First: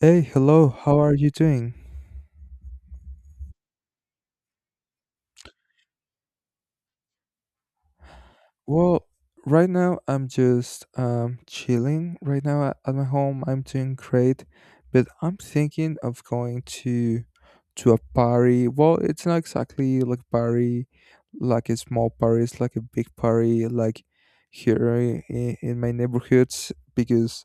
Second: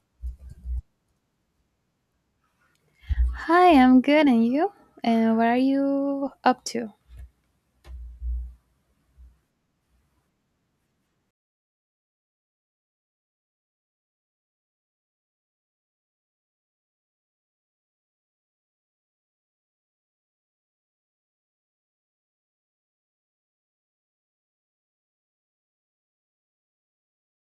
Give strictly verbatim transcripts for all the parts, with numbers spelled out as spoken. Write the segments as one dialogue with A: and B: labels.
A: Hey, hello, how are you doing?
B: Hi, I'm good, and you? And what are you up to?
A: Well, right now I'm just um, chilling right now a- at my home. I'm doing great, but I'm thinking of going to to a party. Well, it's not exactly like party, like a small party, it's like a big party, like here in, in my neighborhoods because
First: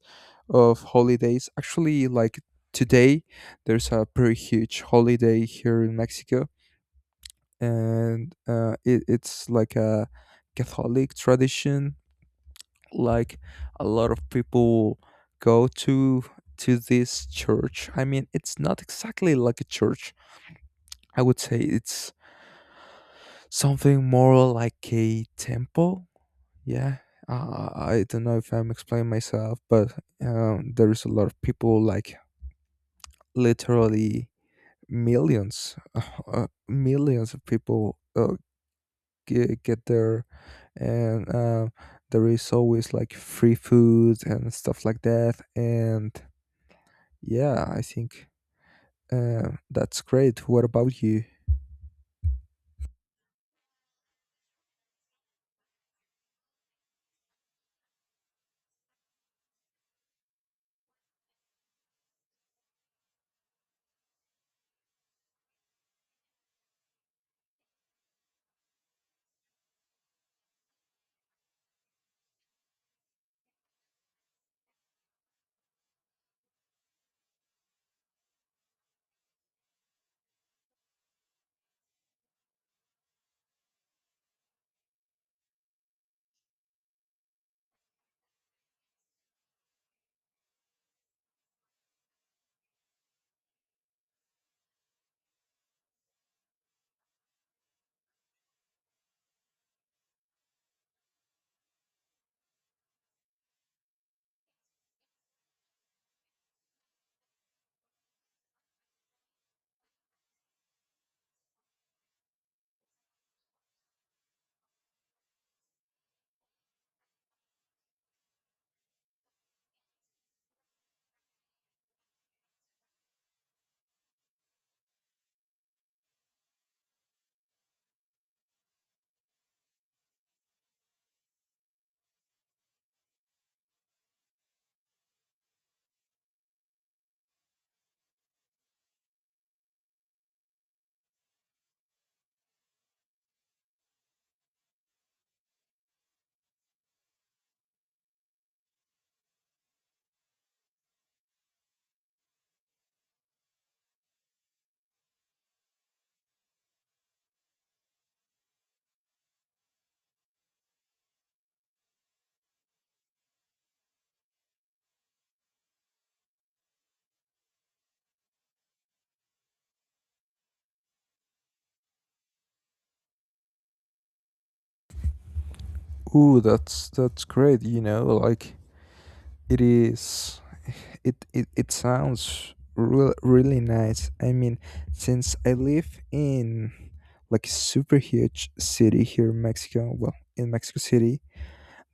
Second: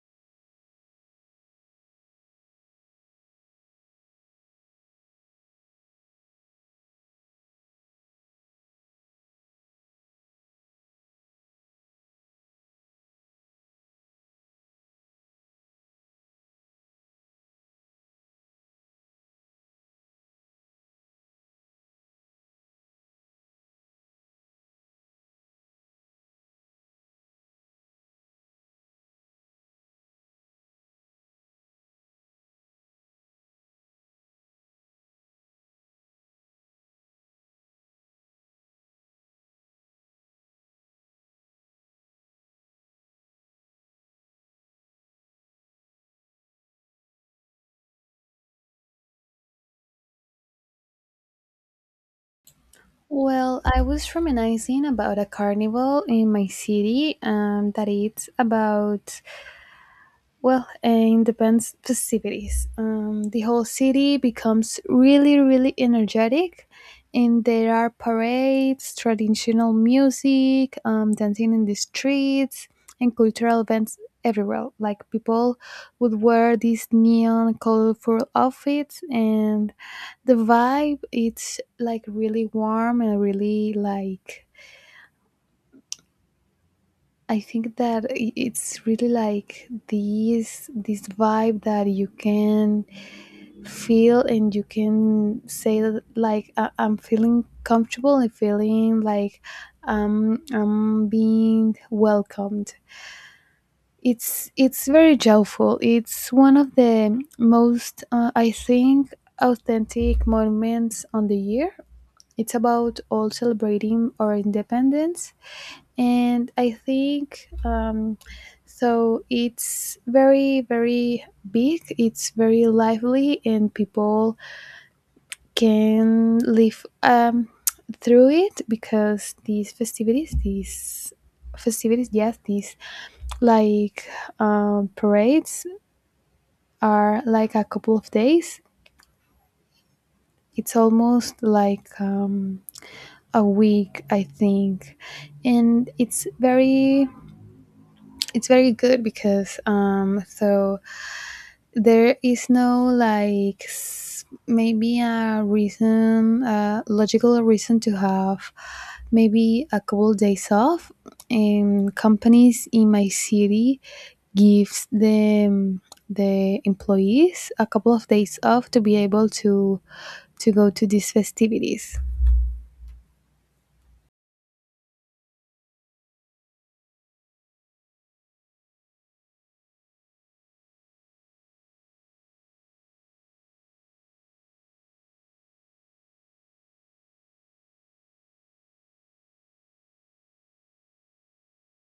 A: of holidays. Actually, like today, there's a pretty huge holiday here in Mexico, and uh, it, it's like a Catholic tradition. Like a lot of people go to to this church. I mean, it's not exactly like a church. I would say it's something more like a temple. Yeah, uh, I don't know if I'm explaining myself, but um, there is a lot of people, like literally millions, uh, millions of people. Uh, g- get there, and uh, there is always like free food and stuff like that. And yeah, I think uh, that's great. What about you?
B: Well, I was reminiscing about a carnival in my city, um, that it's about. Well, eh, in the band's festivities, um, the whole city becomes really, really energetic, and there are parades, traditional music, um, dancing in the streets, and cultural events everywhere. Like people would wear these neon, colorful outfits, and the vibe it's like really warm and really like, I think that i- it's really like this this vibe that you can feel, and you can say that, like I- I'm feeling comfortable and feeling like, um, I'm being welcomed. It's it's very joyful. It's one of the most, uh, I think, authentic moments on the year. It's about all celebrating our independence, and I think, um, so it's very very big. It's very lively, and people can live, um, through it, because these festivities these festivities yes these like, um, parades are like a couple of days. It's almost like, um, a week I think, and it's very it's very good because, um so there is no like, s- maybe a reason, a logical reason, to have maybe a couple days off, and companies in my city gives them the employees a couple of days off to be able to to go to these festivities.
A: Ooh, that's that's great. You know like it is, it it, it sounds real, really nice. I mean, since I live in like a super huge city here in Mexico, well, in Mexico City,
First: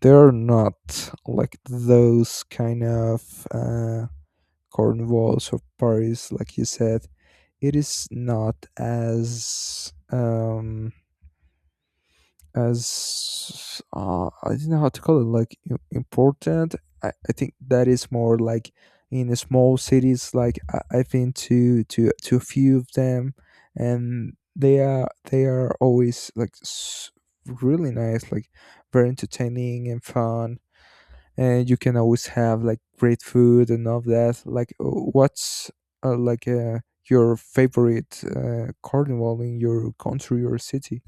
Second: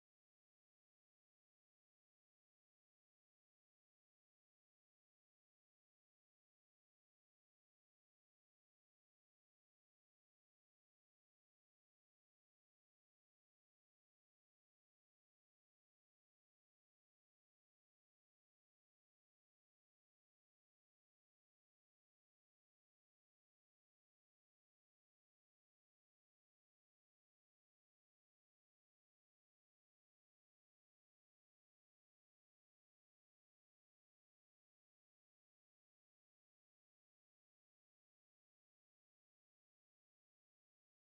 A: there are not like those kind of uh cornwalls or Paris, like you said. It is not as um as uh, I don't know how to call it, like im- important. I, I think that is more like in the small cities. Like I, I've been to to to a few of them, and they are they are always like s- really nice, like very entertaining and fun. And you can always have like great food and all that. Like, uh, what's uh, like uh, your favorite uh, carnival in your country or city?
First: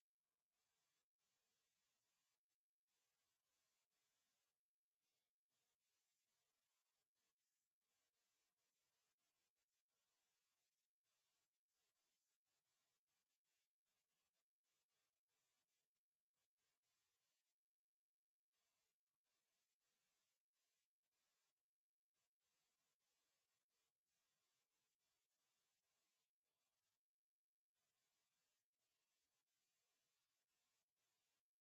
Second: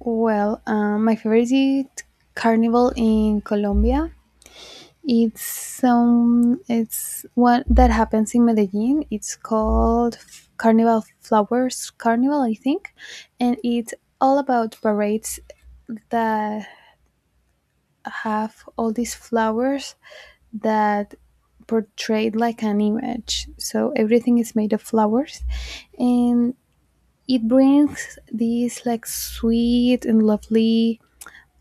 B: Well, um, my favorite carnival in Colombia, it's, um, it's one that happens in Medellin. It's called F- Carnival Flowers Carnival, I think, and it's all about parades that have all these flowers that portrayed like an image. So everything is made of flowers, and it brings this like sweet and lovely,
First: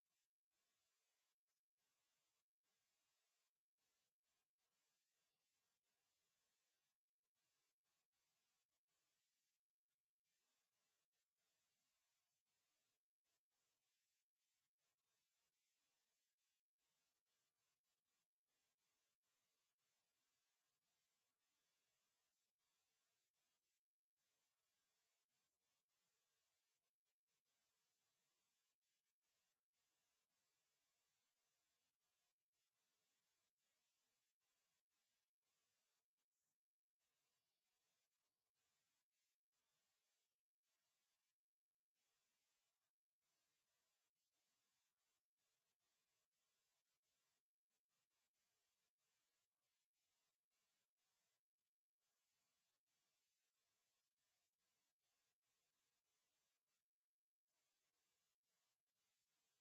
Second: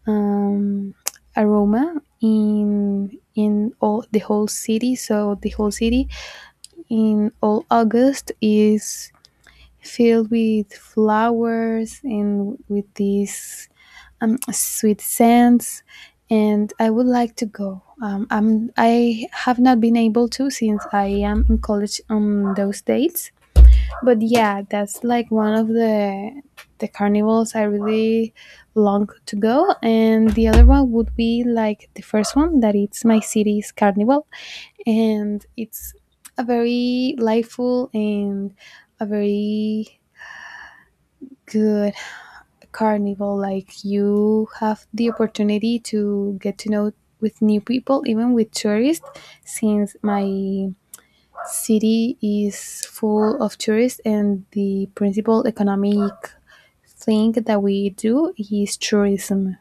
B: um, aroma in in all the whole city. So the whole city in all August is filled with flowers and with these, um, sweet scents. And I would like to go. Um, I'm, I have not been able to, since I am in college on those dates. But yeah, that's like one of the the carnivals I really long to go. And the other one would be like the first one, that it's my city's carnival, and it's a very liveful and a very good carnival, like you have the opportunity to get to know with new people, even with tourists, since my city is full of tourists, and the principal economic thing that we do is tourism.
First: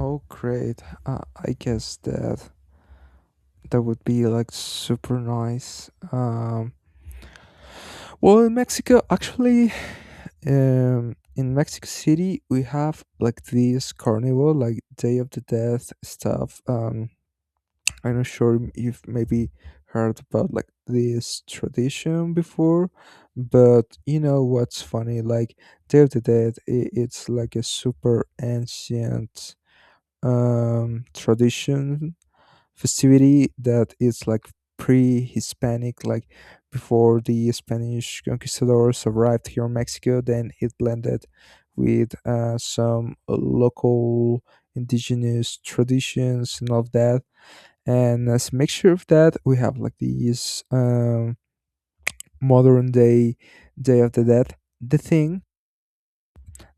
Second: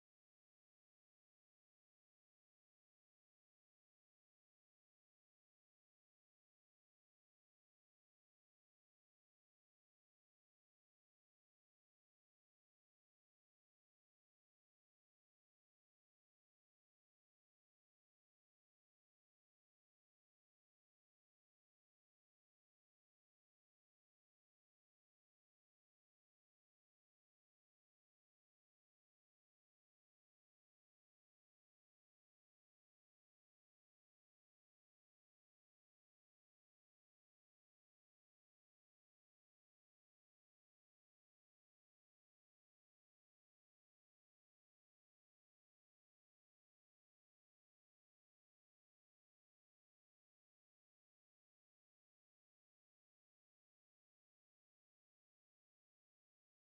A: Oh, great! Uh, I guess that that would be like super nice. Um, well, in Mexico, actually, um, in Mexico City, we have like this carnival, like Day of the Death stuff. Um, I'm not sure if maybe heard about like this tradition before, but you know what's funny? Like Day of the Dead, I it's like a super ancient um tradition festivity that is like pre-Hispanic, like before the Spanish conquistadors arrived here in Mexico. Then it blended with uh, some local indigenous traditions and all of that, and as a mixture of that we have like these um, modern day Day of the Dead. the thing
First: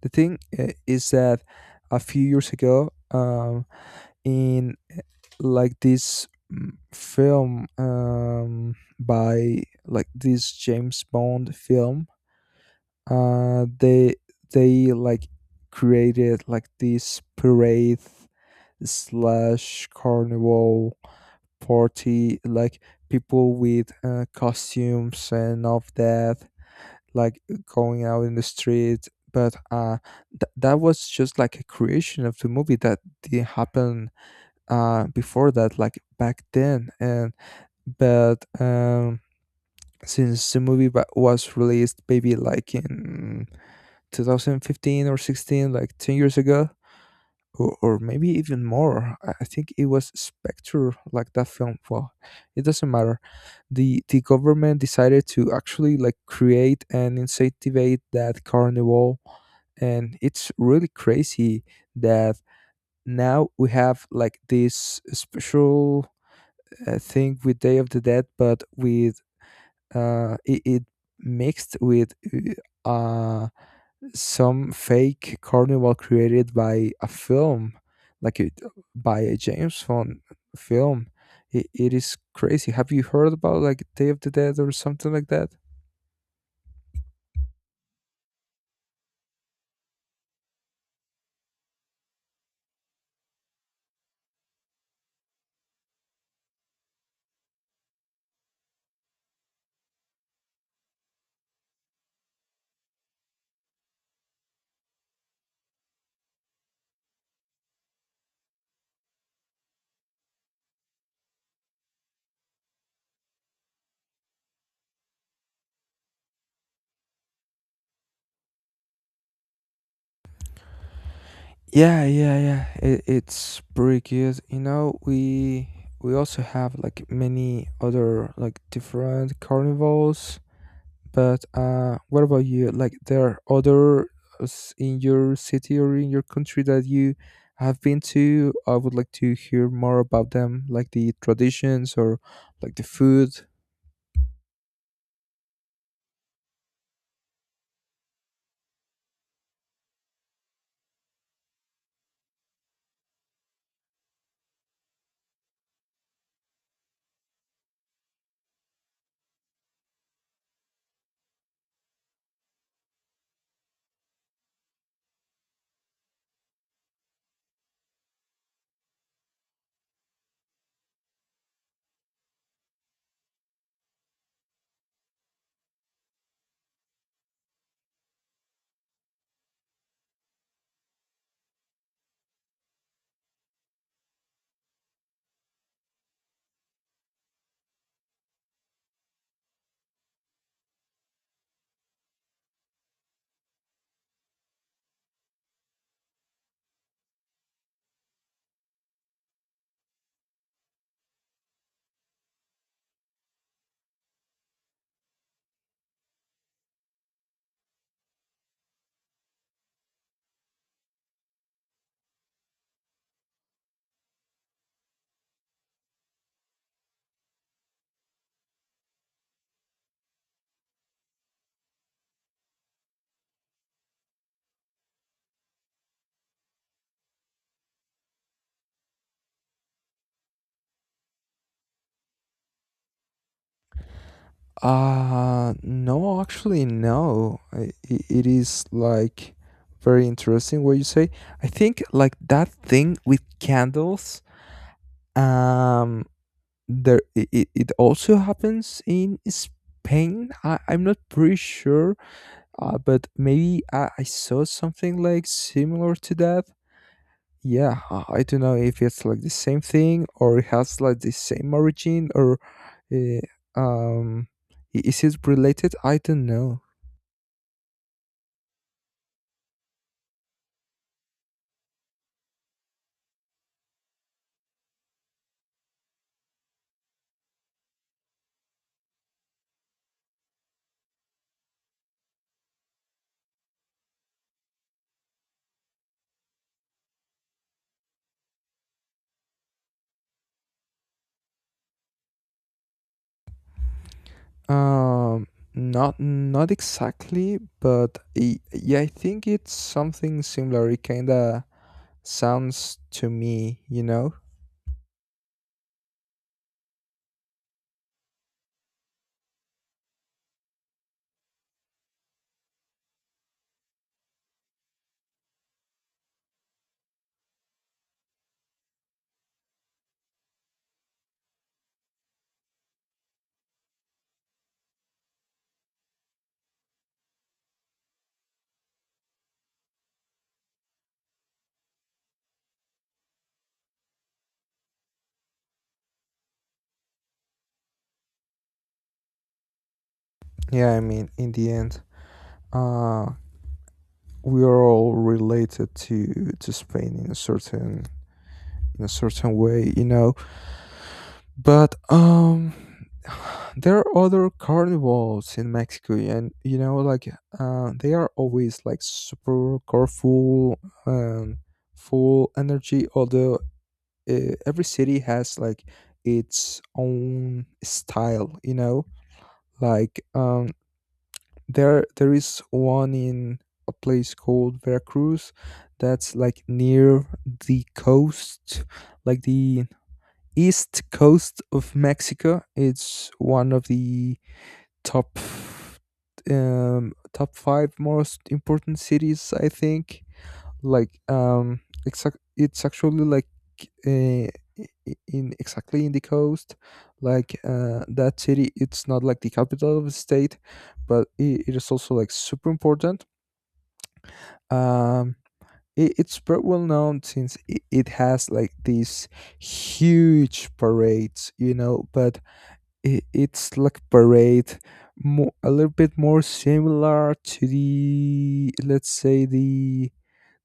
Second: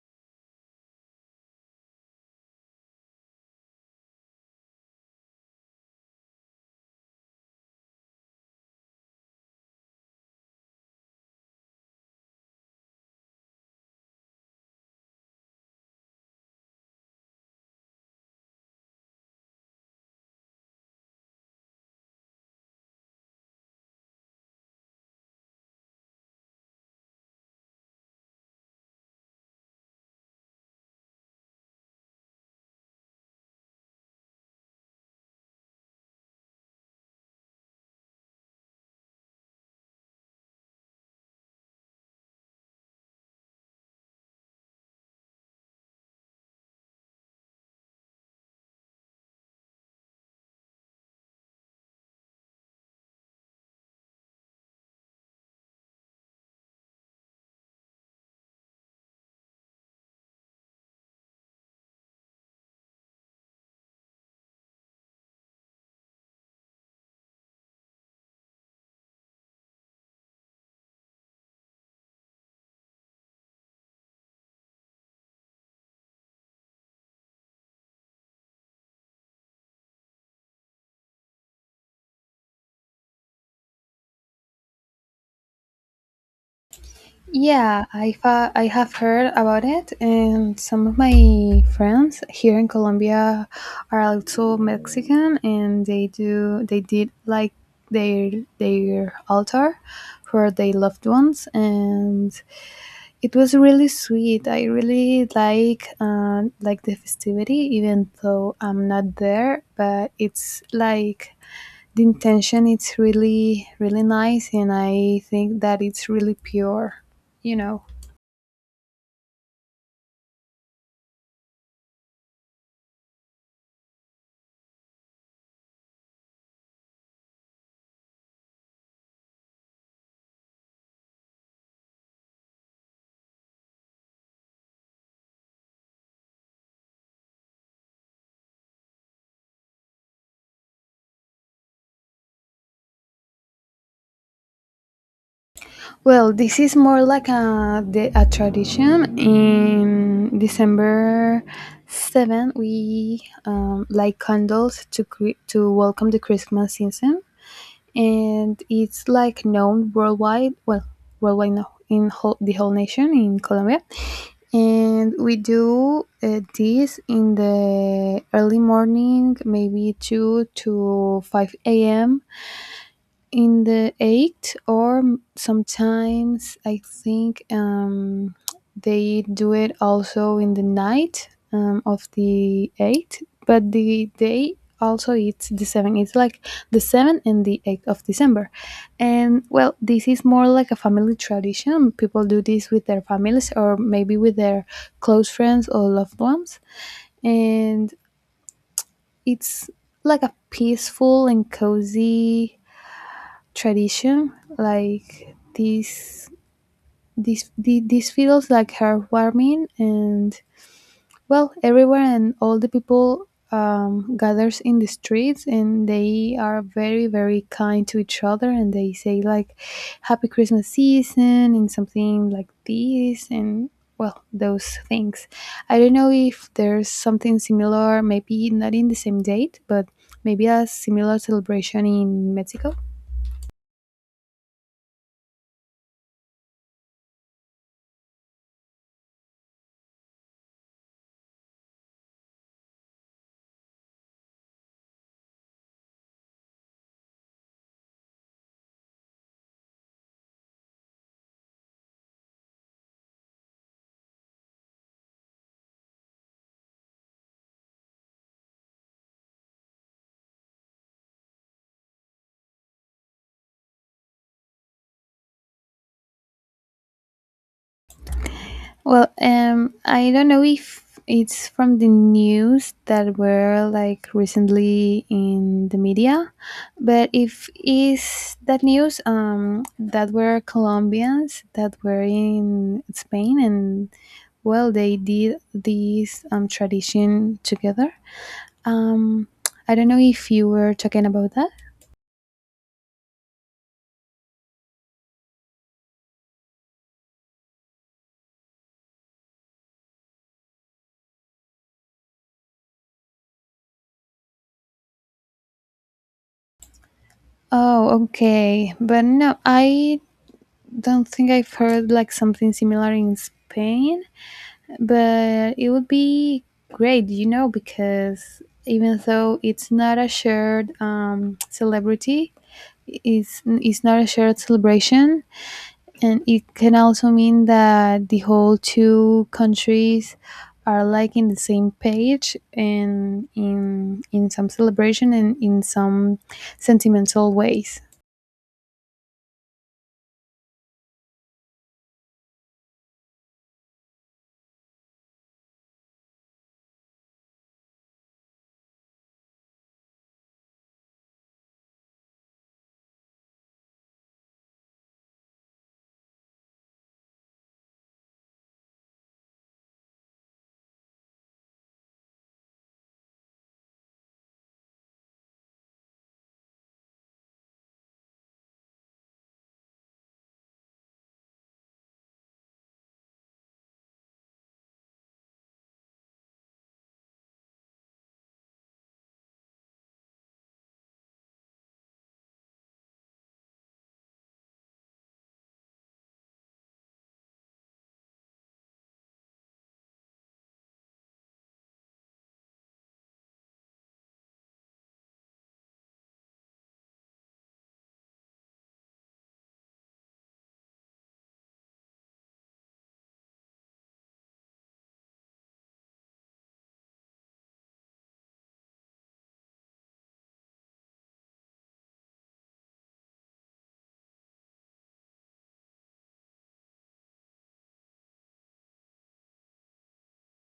A: the thing uh, is that a few years ago um, in uh, like this mm, film, um, by like this James Bond film. Uh, they they like created like this parade slash carnival party, like people with uh, costumes and all of that, like going out in the street. But uh, th- that was just like a creation of the movie that didn't happen uh, before that, like back then. And but um, since the movie wa- was released maybe like in two thousand fifteen or sixteen, like ten years ago, or, or maybe even more. I I think it was Spectre, like that film. Well, it doesn't matter. The the government decided to actually like create and incentivate that carnival, and it's really crazy that now we have like this special uh, thing with Day of the Dead, but with uh, it, it mixed with uh, some fake carnival created by a film, like it, by a James Bond film. It, it is crazy. Have you heard about like Day of the Dead or something like that?
B: Yeah, I've, uh, I have heard about it, and some of my friends here in Colombia are also Mexican, and they do they did like their their altar for their loved ones, and it was really sweet. I really like, uh, like the festivity, even though I'm not there, but it's like the intention. It's really really nice, and I think that it's really pure. You know.
A: Yeah, yeah, yeah. It, it's pretty good. You know, we we also have like many other like different carnivals. But uh, what about you? Like, there are others in your city or in your country that you have been to. I would like to hear more about them, like the traditions or like the food.
B: Well, this is more like a the, a tradition. In December seven, we um, light candles to cre- to welcome the Christmas season, and it's like known worldwide. Well, worldwide no, in whole, the whole nation in Colombia, and we do, uh, this in the early morning, maybe two to five a m in the eight, or m- sometimes I think, um, they do it also in the night, um, of the eight. But the day also, it's the seven. It's like the seven and the eighth of December. And well, this is more like a family tradition. People do this with their families or maybe with their close friends or loved ones, and it's like a peaceful and cozy tradition. Like this this the, this feels like heartwarming, and well, everywhere and all the people, um, gathers in the streets, and they are very very kind to each other, and they say like happy Christmas season and something like this. And well, those things, I don't know if there's something similar, maybe not in the same date, but maybe a similar celebration in Mexico.
A: Uh, no, actually, no. I, i- it is like very interesting what you say. I think like that thing with candles. Um, there it, it it also happens in Spain. I, I'm not pretty sure. Uh, but maybe I, I saw something like similar to that. Yeah, I I don't know if it's like the same thing or it has like the same origin or uh, um, i- is it related? I don't know.
B: Well, um, I don't know if it's from the news that were like recently in the media, but if is that news, um that were Colombians that were in Spain, and well, they did this um tradition together. Um, I don't know if you were talking about that.
A: Um, Not not exactly, but I, yeah, I think it's something similar. It kinda sounds to me, you know.
B: Oh, okay, but no, I don't think I've heard like something similar in Spain. But it would be great, you know, because even though it's not a shared, um, celebrity, it's, it's not a shared celebration, and it can also mean that the whole two countries are like in the same page, and in in some celebration, and in some sentimental ways.
A: Yeah, I mean, in the end, uh, we are all related to to Spain in a certain in a certain way, you know. But um, there are other carnivals in Mexico, and you know, like uh, they are always like super colorful and full energy. Although uh, every city has like its own style, you know. Like um, there there is one in a place called Veracruz that's like near the coast, like the east coast of Mexico. It's one of the top um, top five most important cities, I think. Like um, exact, it's actually like uh, I- in exactly in the coast. Like uh, that city, it's not like the capital of the state, but it, it is also like super important. Um, it, it's pretty well known since it, it has like these huge parades, you know, but i- it's like parade more, a little bit more similar to the, let's say, the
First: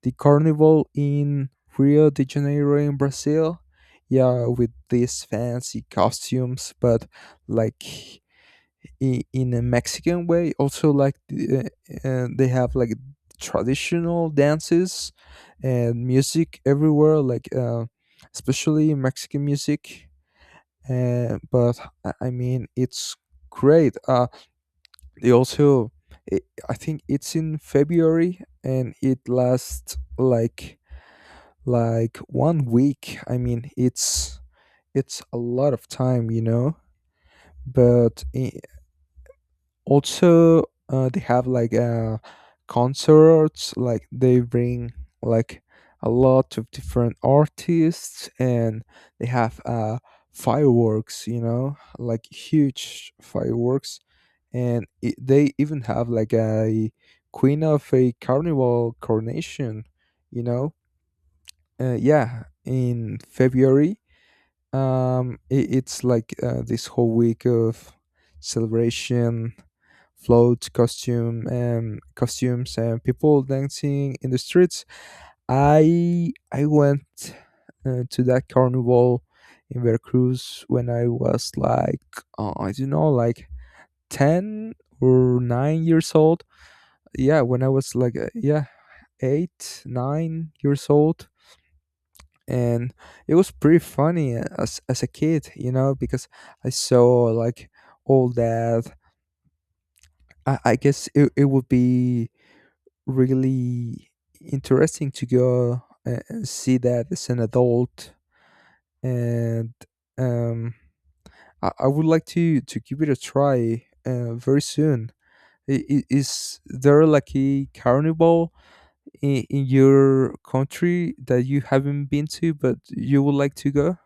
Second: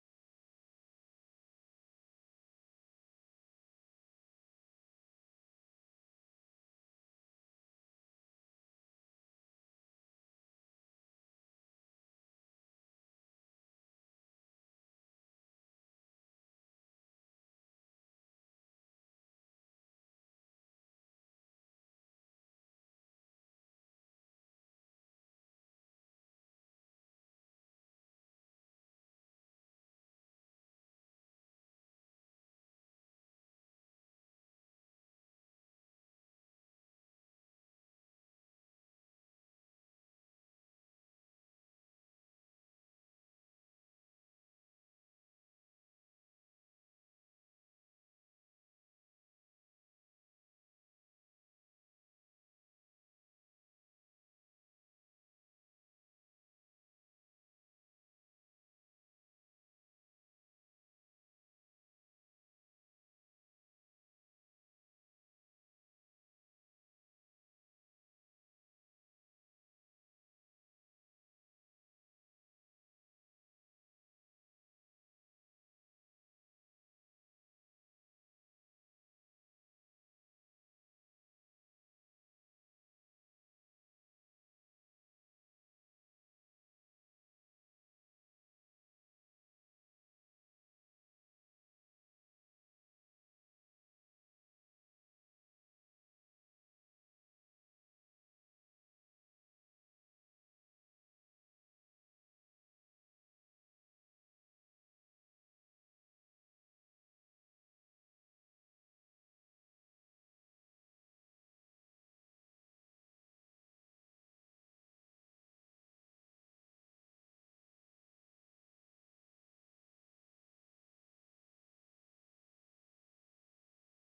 A: the carnival in Rio de Janeiro in Brazil, yeah, with these fancy costumes, but like in, in a Mexican way also, like the, uh, uh, they have like traditional dances and music everywhere, like uh, especially Mexican music, uh, but I I mean it's great. Uh, they also, i I think it's in February and it lasts like like one week. I mean it's it's a lot of time, you know. But in, also uh, they have like uh, concerts, like they bring like a lot of different artists, and they have uh, fireworks, you know like huge fireworks. And it, they even have like a queen of a carnival coronation, you know uh, yeah, in February. Um it, it's like uh, this whole week of celebration, floats, costume, um, costumes, and people dancing in the streets. I I went uh, to that carnival in Veracruz when I was like uh, I don't know, like ten or nine years old. Yeah, when I was like uh, yeah eight, nine years old, and it was pretty funny as as a kid, you know, because I saw like all that. I, I guess it, it would be really interesting to go a- and see that as an adult, and um i, I would like to to give it a try uh, very soon. I- i- is there like a carnival in, in your country that you haven't been to but you would like to go?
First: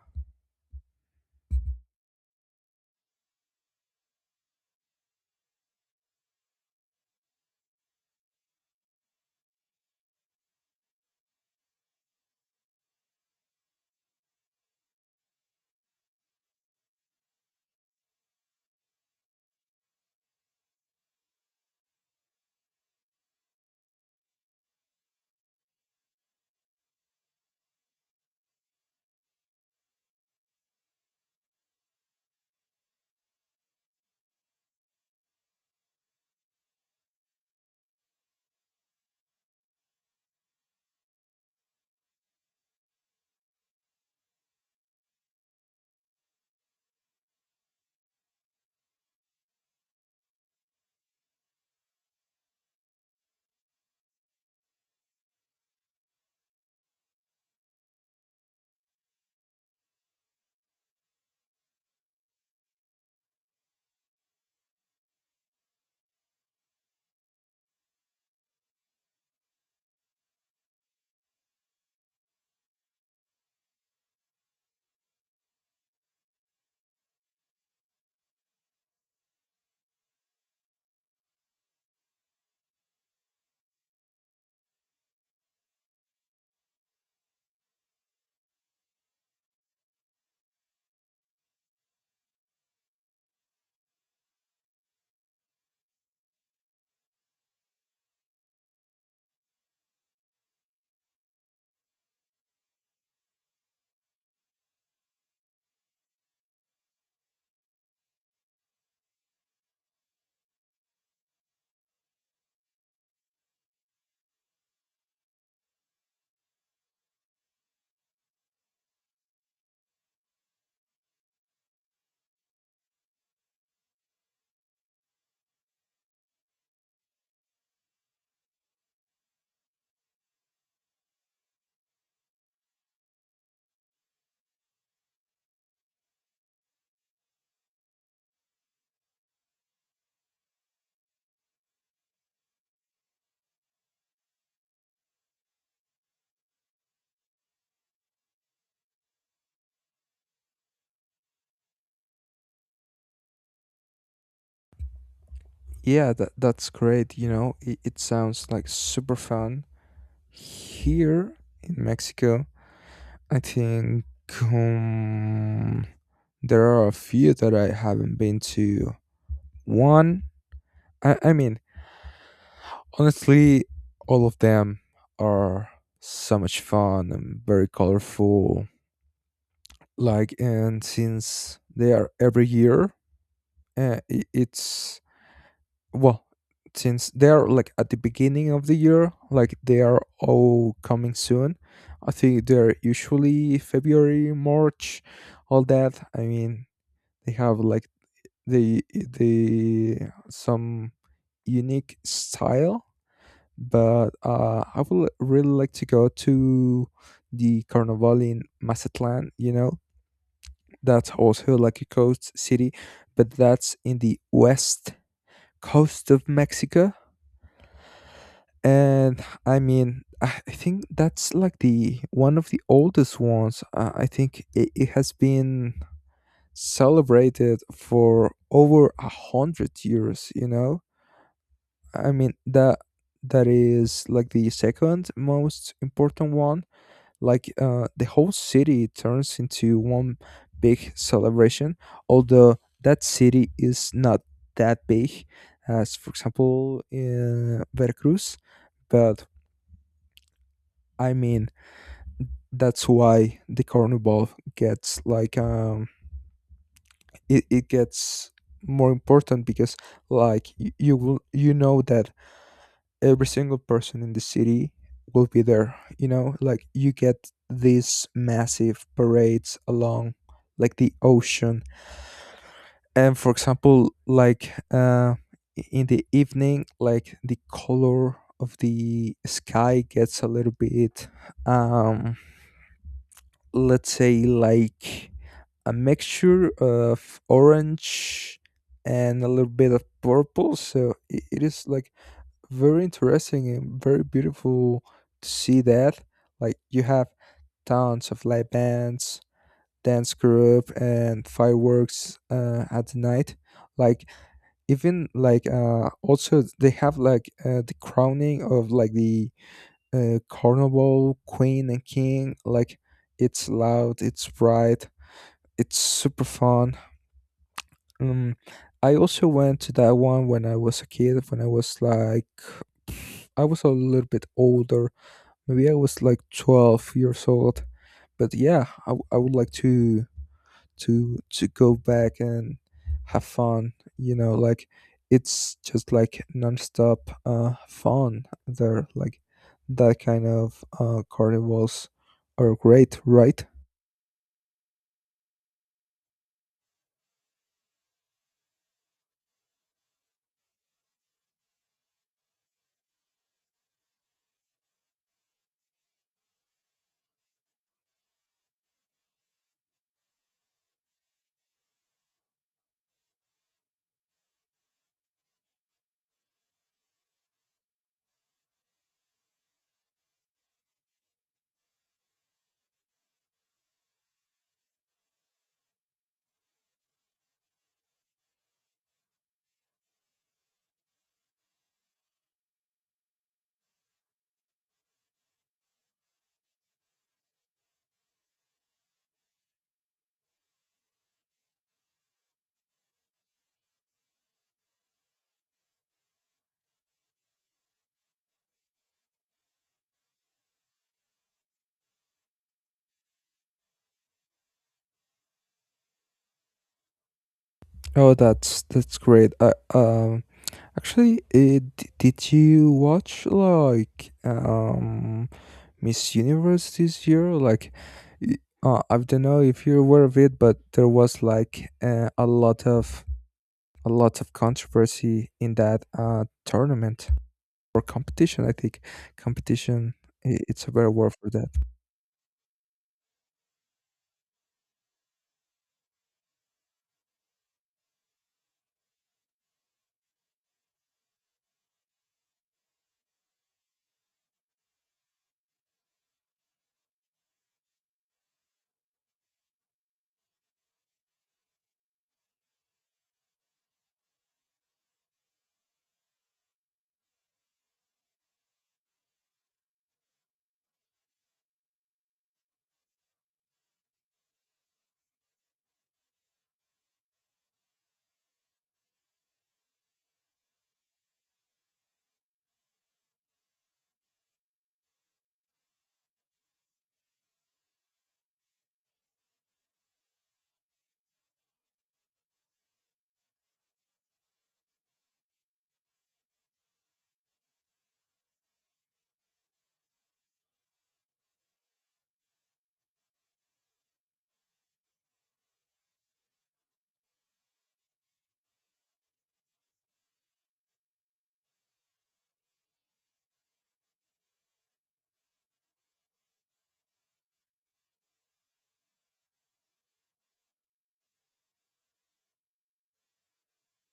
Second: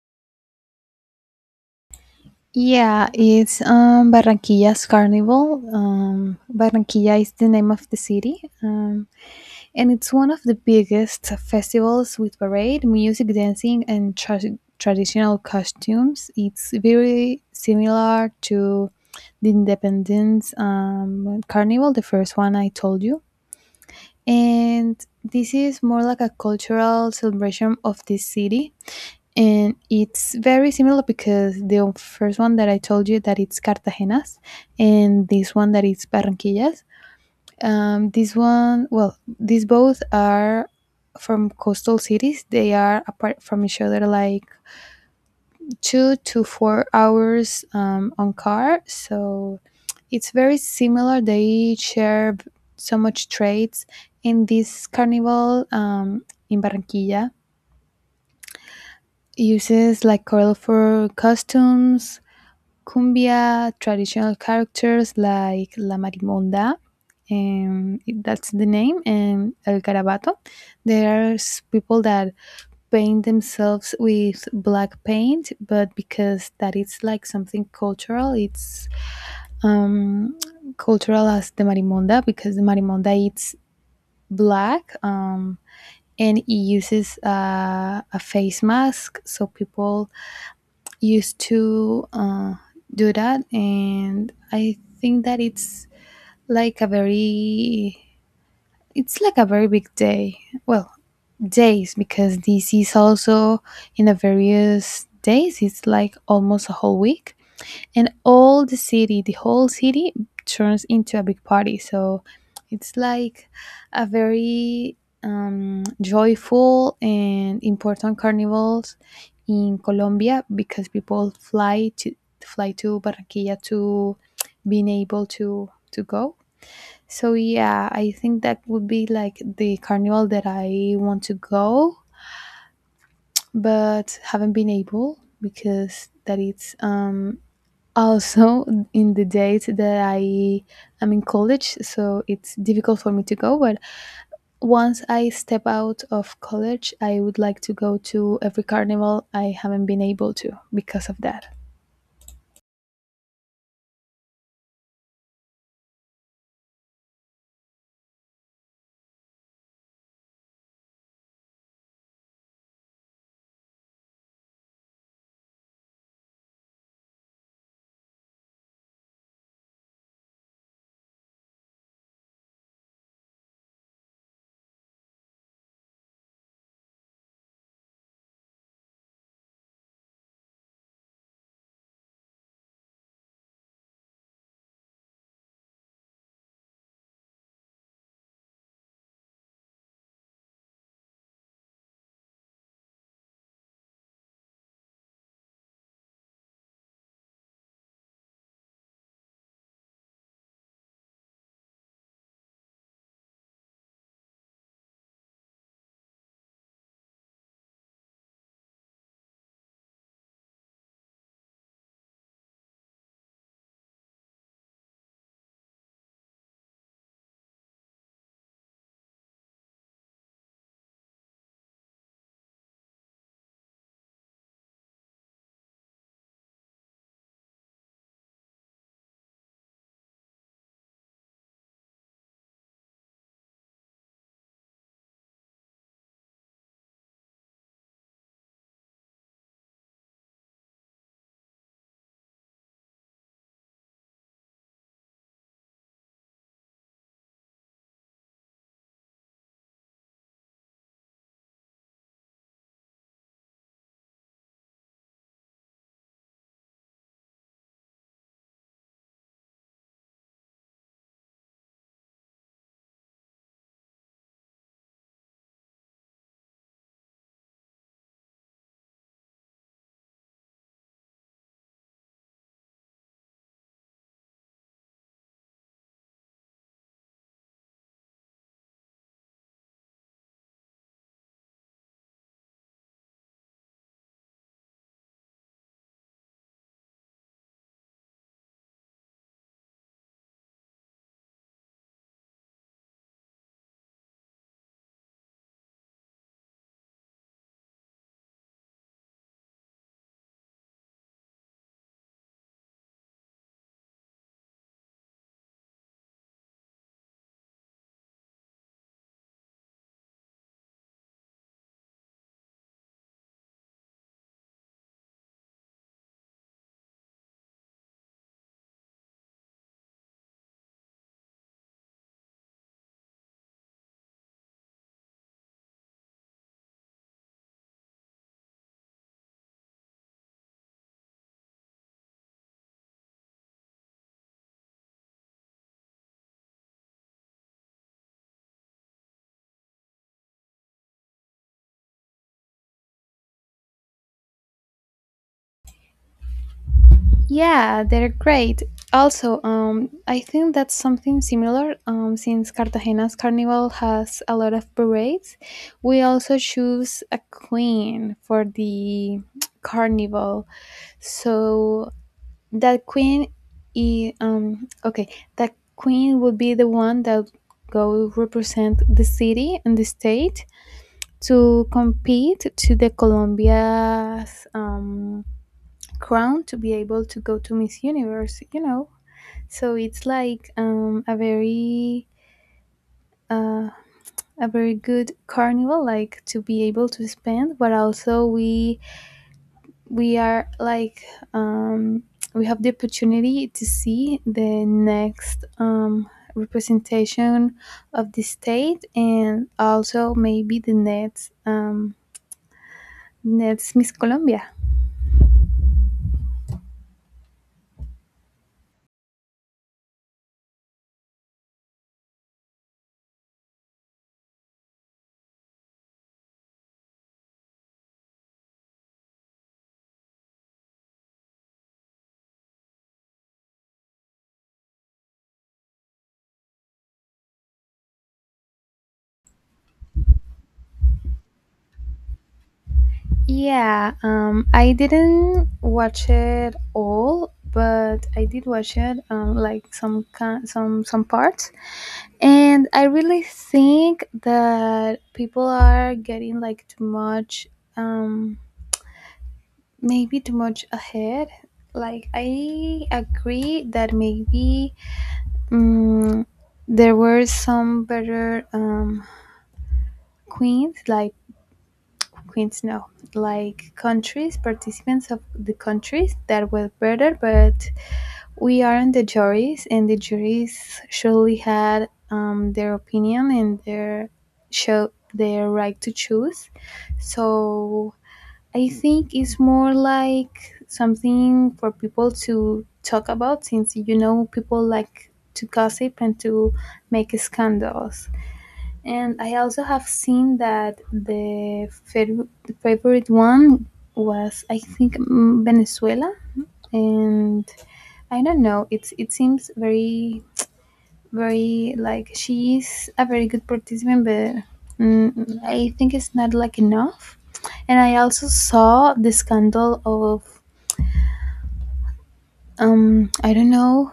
B: Yeah, it's, um, Barranquilla's carnival. Um, Barranquilla is the name of the city. Um, And it's one of the biggest festivals with parade, music, dancing, and tra- traditional costumes. It's very similar to the Independence, um, Carnival, the first one I told you. And this is more like a cultural celebration of this city. And it's very similar, because the first one that I told you, that it's Cartagena's, and this one that is Barranquillas, um, this one, well, these both are from coastal cities. They are apart from each other like two to four hours, um, on car. So it's very similar. They share, b- so much traits. And this carnival, um, in Barranquilla, uses like coral for costumes, cumbia traditional characters like La Marimonda, and that's the name, and El Garabato. There's people that paint themselves with black paint, but because that is like something cultural, it's, um, cultural as the Marimonda, because the Marimonda, it's black, um, and it uses, uh, a face mask, so people used to, uh, do that. And I think that it's like a very it's like a very big day. Well, days, because this is also in the various days. It's like almost a whole week, and all the city the whole city turns into a big party. So it's like a very, um, joyful and important carnivals in Colombia, because people fly to fly to Barranquilla to being able to to go. So yeah, I think that would be like the carnival that I want to go, but haven't been able, because that it's, um also, in the date that I am in college, so it's difficult for me to go. But once I step out of college, I would like to go to every carnival I haven't been able to because of that.
A: Yeah, that, that's great. you know it, it sounds like super fun here in Mexico. I think um, there are a few that I haven't been to. One, I, I mean, honestly, all of them are so much fun and very colorful. Like, and since they are every year, uh, i- it's well, since they are like at the beginning of the year, like they are all coming soon. I think they're usually February, March, all that. I mean, they have like the the some unique style. But uh, I would really like to go to the Carnival in Mazatlan. You know, that's also like a coast city, but that's in the west coast of Mexico. And I mean, I I think that's like the one of the oldest ones. Uh, I think it, it has been celebrated for over a hundred years. You know, I mean that that is like the second most important one. Like uh, the whole city turns into one big celebration, although that city is not that big as, for example, in Veracruz. But I mean that's why the carnival gets like um it, it gets more important, because like y- you will you know that every single person in the city will be there. You know like, you get these massive parades along like the ocean. And for example, like uh in the evening, like the color of the sky gets a little bit um let's say like a mixture of orange and a little bit of purple, so i- it is like very interesting and very beautiful to see that. Like you have tons of live bands, dance group, and fireworks uh, at the night. Like even like uh, also they have like uh, the crowning of like the uh, carnival queen and king. Like it's loud, it's bright, it's super fun. Um, I also went to that one when I was a kid. When I was like I was a little bit older. Maybe I was like twelve years old. But yeah, I, w- I would like to to to go back and have fun. You know, like, it's just like nonstop uh, fun there. Like that kind of uh, carnivals are great, right?
B: Yeah, they're great. Also, um, I think that's something similar. Um, since Cartagena's carnival has a lot of parades, we also choose a queen for the carnival. So that queen, i- um okay that queen would be the one that go represent the city and the state, to compete to the Colombia's, um, crown, to be able to go to Miss Universe, you know. So it's like, um, a very, uh, a very good carnival, like to be able to spend. But also, we we are like um, we have the opportunity to see the next, um, representation of the state, and also maybe the next um, next Miss Colombia.
A: Oh, that's that's great. Uh, um, actually, it, did you watch like um? Miss Universe this year? Like, y- uh, I don't know if you're aware of it, but there was like uh, a lot of a lot of controversy in that uh, tournament or competition. I think competition. i- It's a better word for that.
B: Yeah, um, I didn't watch it all, but I did watch it, um, like some ki- some some parts, and I really think that people are getting like too much. Um, Maybe too much ahead. Like I agree that maybe, mm there were some better, um, queens, like queens no, like countries, participants of the countries that were better, but we aren't the juries, and the juries surely had, um, their opinion and their show, their right to choose. So I think it's more like something for people to talk about, since you know, people like to gossip and to make scandals. And I also have seen that the, fav- the favorite one was, I think, mm, Venezuela, and I don't know, it's, it seems very very like, she is a very good participant, but, mm, I think it's not like enough. And I also saw the scandal of, um I don't know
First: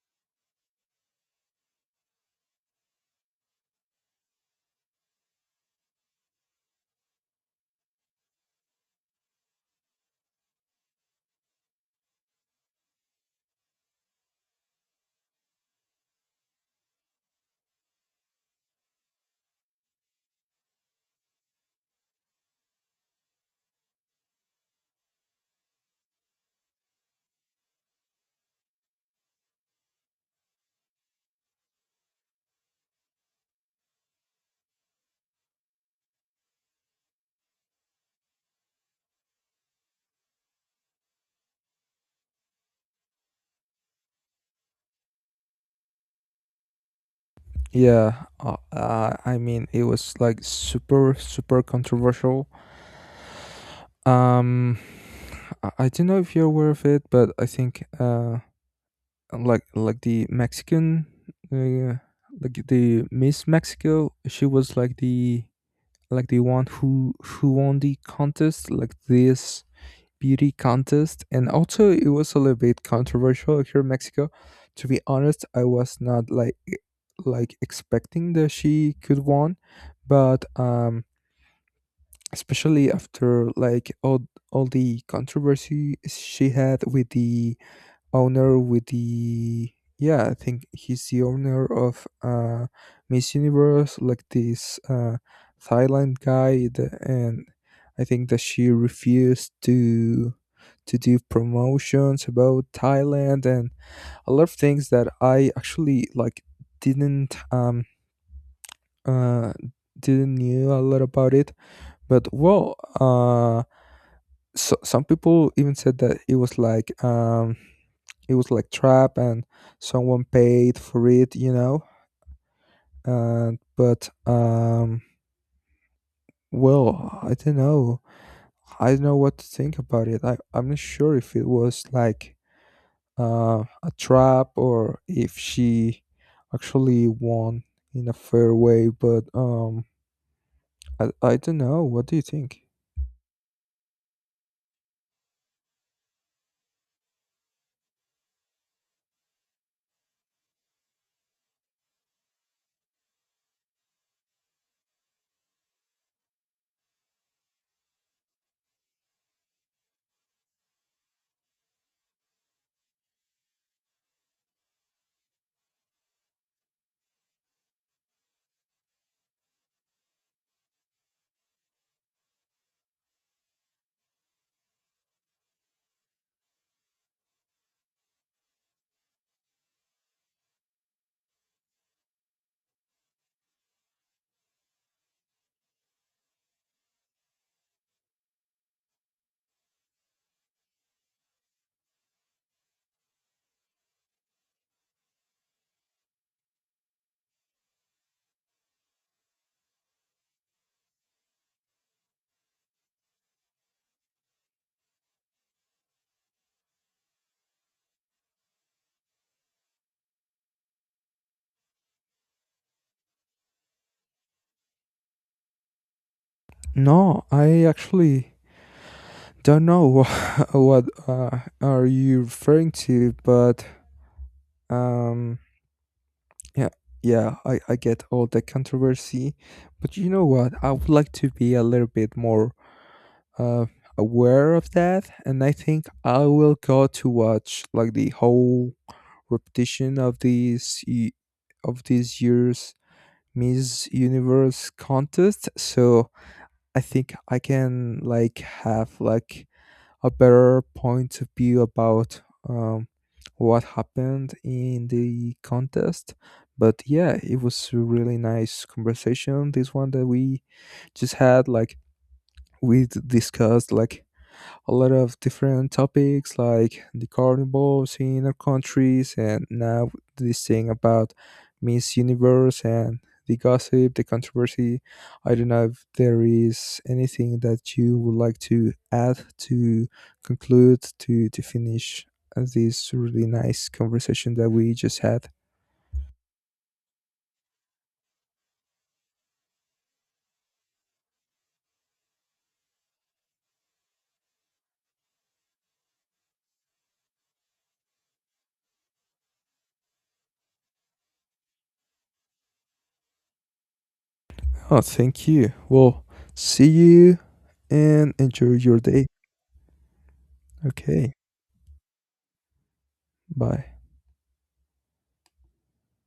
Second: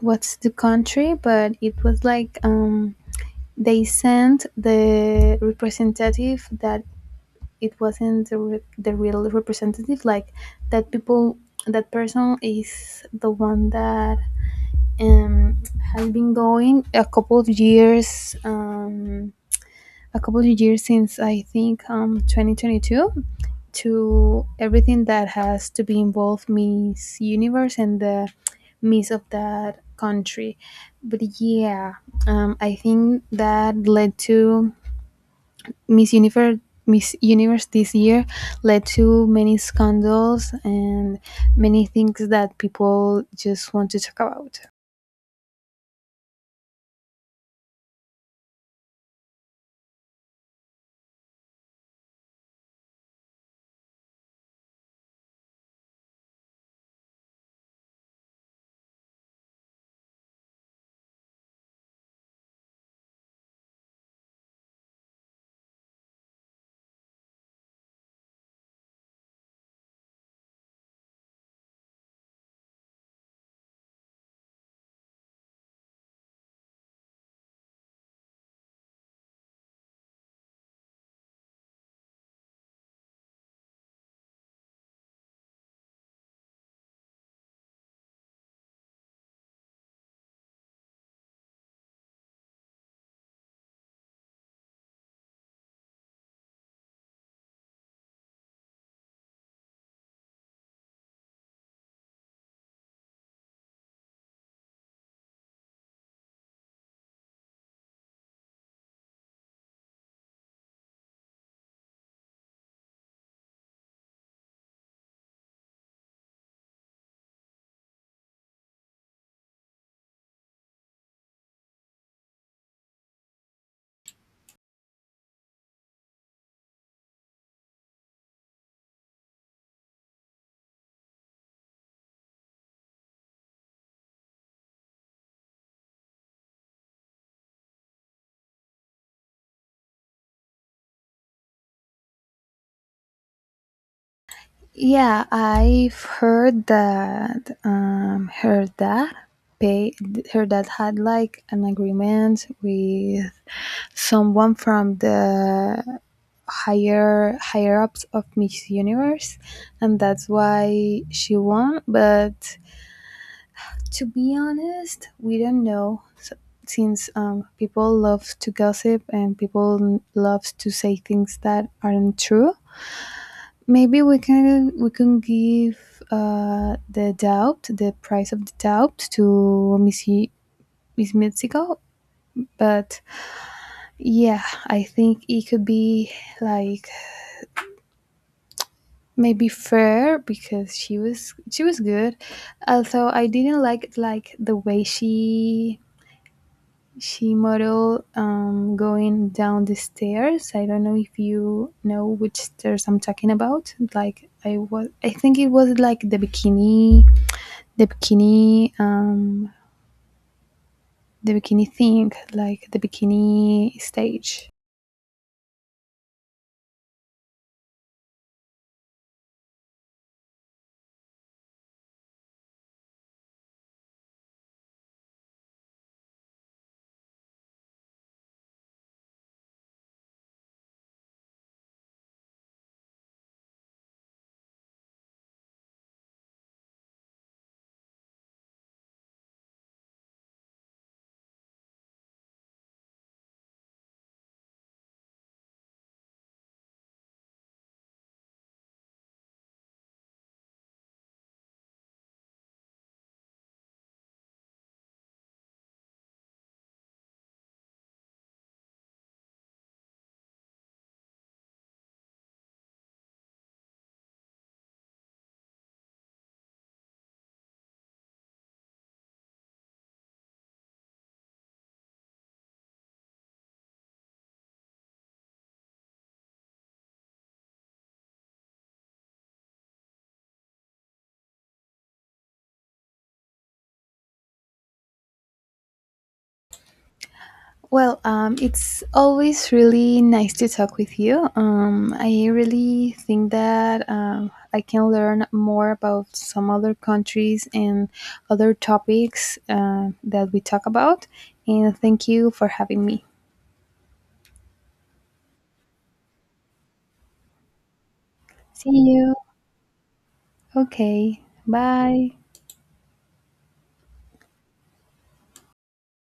B: what's the country, but it was like, um they sent the representative that it wasn't the, re- the real representative. Like that people, that person is the one that, um has been going a couple of years um a couple of years, since I think, um twenty twenty-two, to everything that has to be involved Miss Universe and the Miss of that country. But yeah, um, I think that led to Miss Universe. Miss Universe this year led to many scandals and many things that people just want to talk about.
A: Yeah, uh, uh, I mean, it was like super, super controversial. Um, I I don't know if you're aware of it, but I think uh, um, like like the Mexican, uh, like the Miss Mexico. She was like the like the one who who won the contest, like this beauty contest, and also it was a little bit controversial here in Mexico. To be honest, I was not like e- like expecting that she could won, but um, especially after like all all the controversy she had with the owner, with the, yeah, I think he's the owner of uh Miss Universe, like this uh Thailand guy. The- and I think that she refused to to do promotions about Thailand and a lot of things that I actually like didn't um uh didn't knew a lot about it. But well, uh so, some people even said that it was like um it was like trap and someone paid for it you know and but um well, I don't know. I don't know what to think about it. I, i'm not sure if it was like uh, a trap or if she actually won in a fair way. But um i, I don't know, what do you think?
B: Yeah, I've heard that. Um, her dad pay. Her dad had like an agreement with someone from the higher higher ups of Miss Universe, and that's why she won. But to be honest, we don't know. S- Since um, people love to gossip, and people love to say things that aren't true. Maybe we can we can give, uh, the doubt, the price of the doubt to, Miss Ye- Miss Mitsuko. But yeah, I think it could be like maybe fair, because she was she was good. Although I didn't like like the way she she model, um, going down the stairs. I don't know if you know which stairs I'm talking about. Like I was, I think it was like the bikini the bikini um, the bikini thing, like the bikini stage.
A: No, I actually don't know what, what uh, are you referring to, but um, yeah, yeah, I, I get all the controversy. But you know what? I would like to be a little bit more uh, aware of that, and I think I will go to watch like the whole repetition of these y- of this year's Miss Universe contest. So I think I can like have like a better point of view about um, what happened in the contest. But yeah, it was a really nice conversation. This one that we just had, like we d- discussed, like a lot of different topics, like the carnivals in our countries and now this thing about Miss Universe and the gossip, the controversy. I don't know if there is anything that you would like to add to conclude, to to finish this really nice conversation that we just had.
B: Well, um, it's always really nice to talk with you. Um, I really think that, um, I can learn more about some other countries and other topics, uh, that we talk about. And thank you for having me.
A: Oh, thank you. Well, see you and enjoy
B: See
A: your day.
B: you.
A: Okay.
B: Okay. Bye.
A: Bye.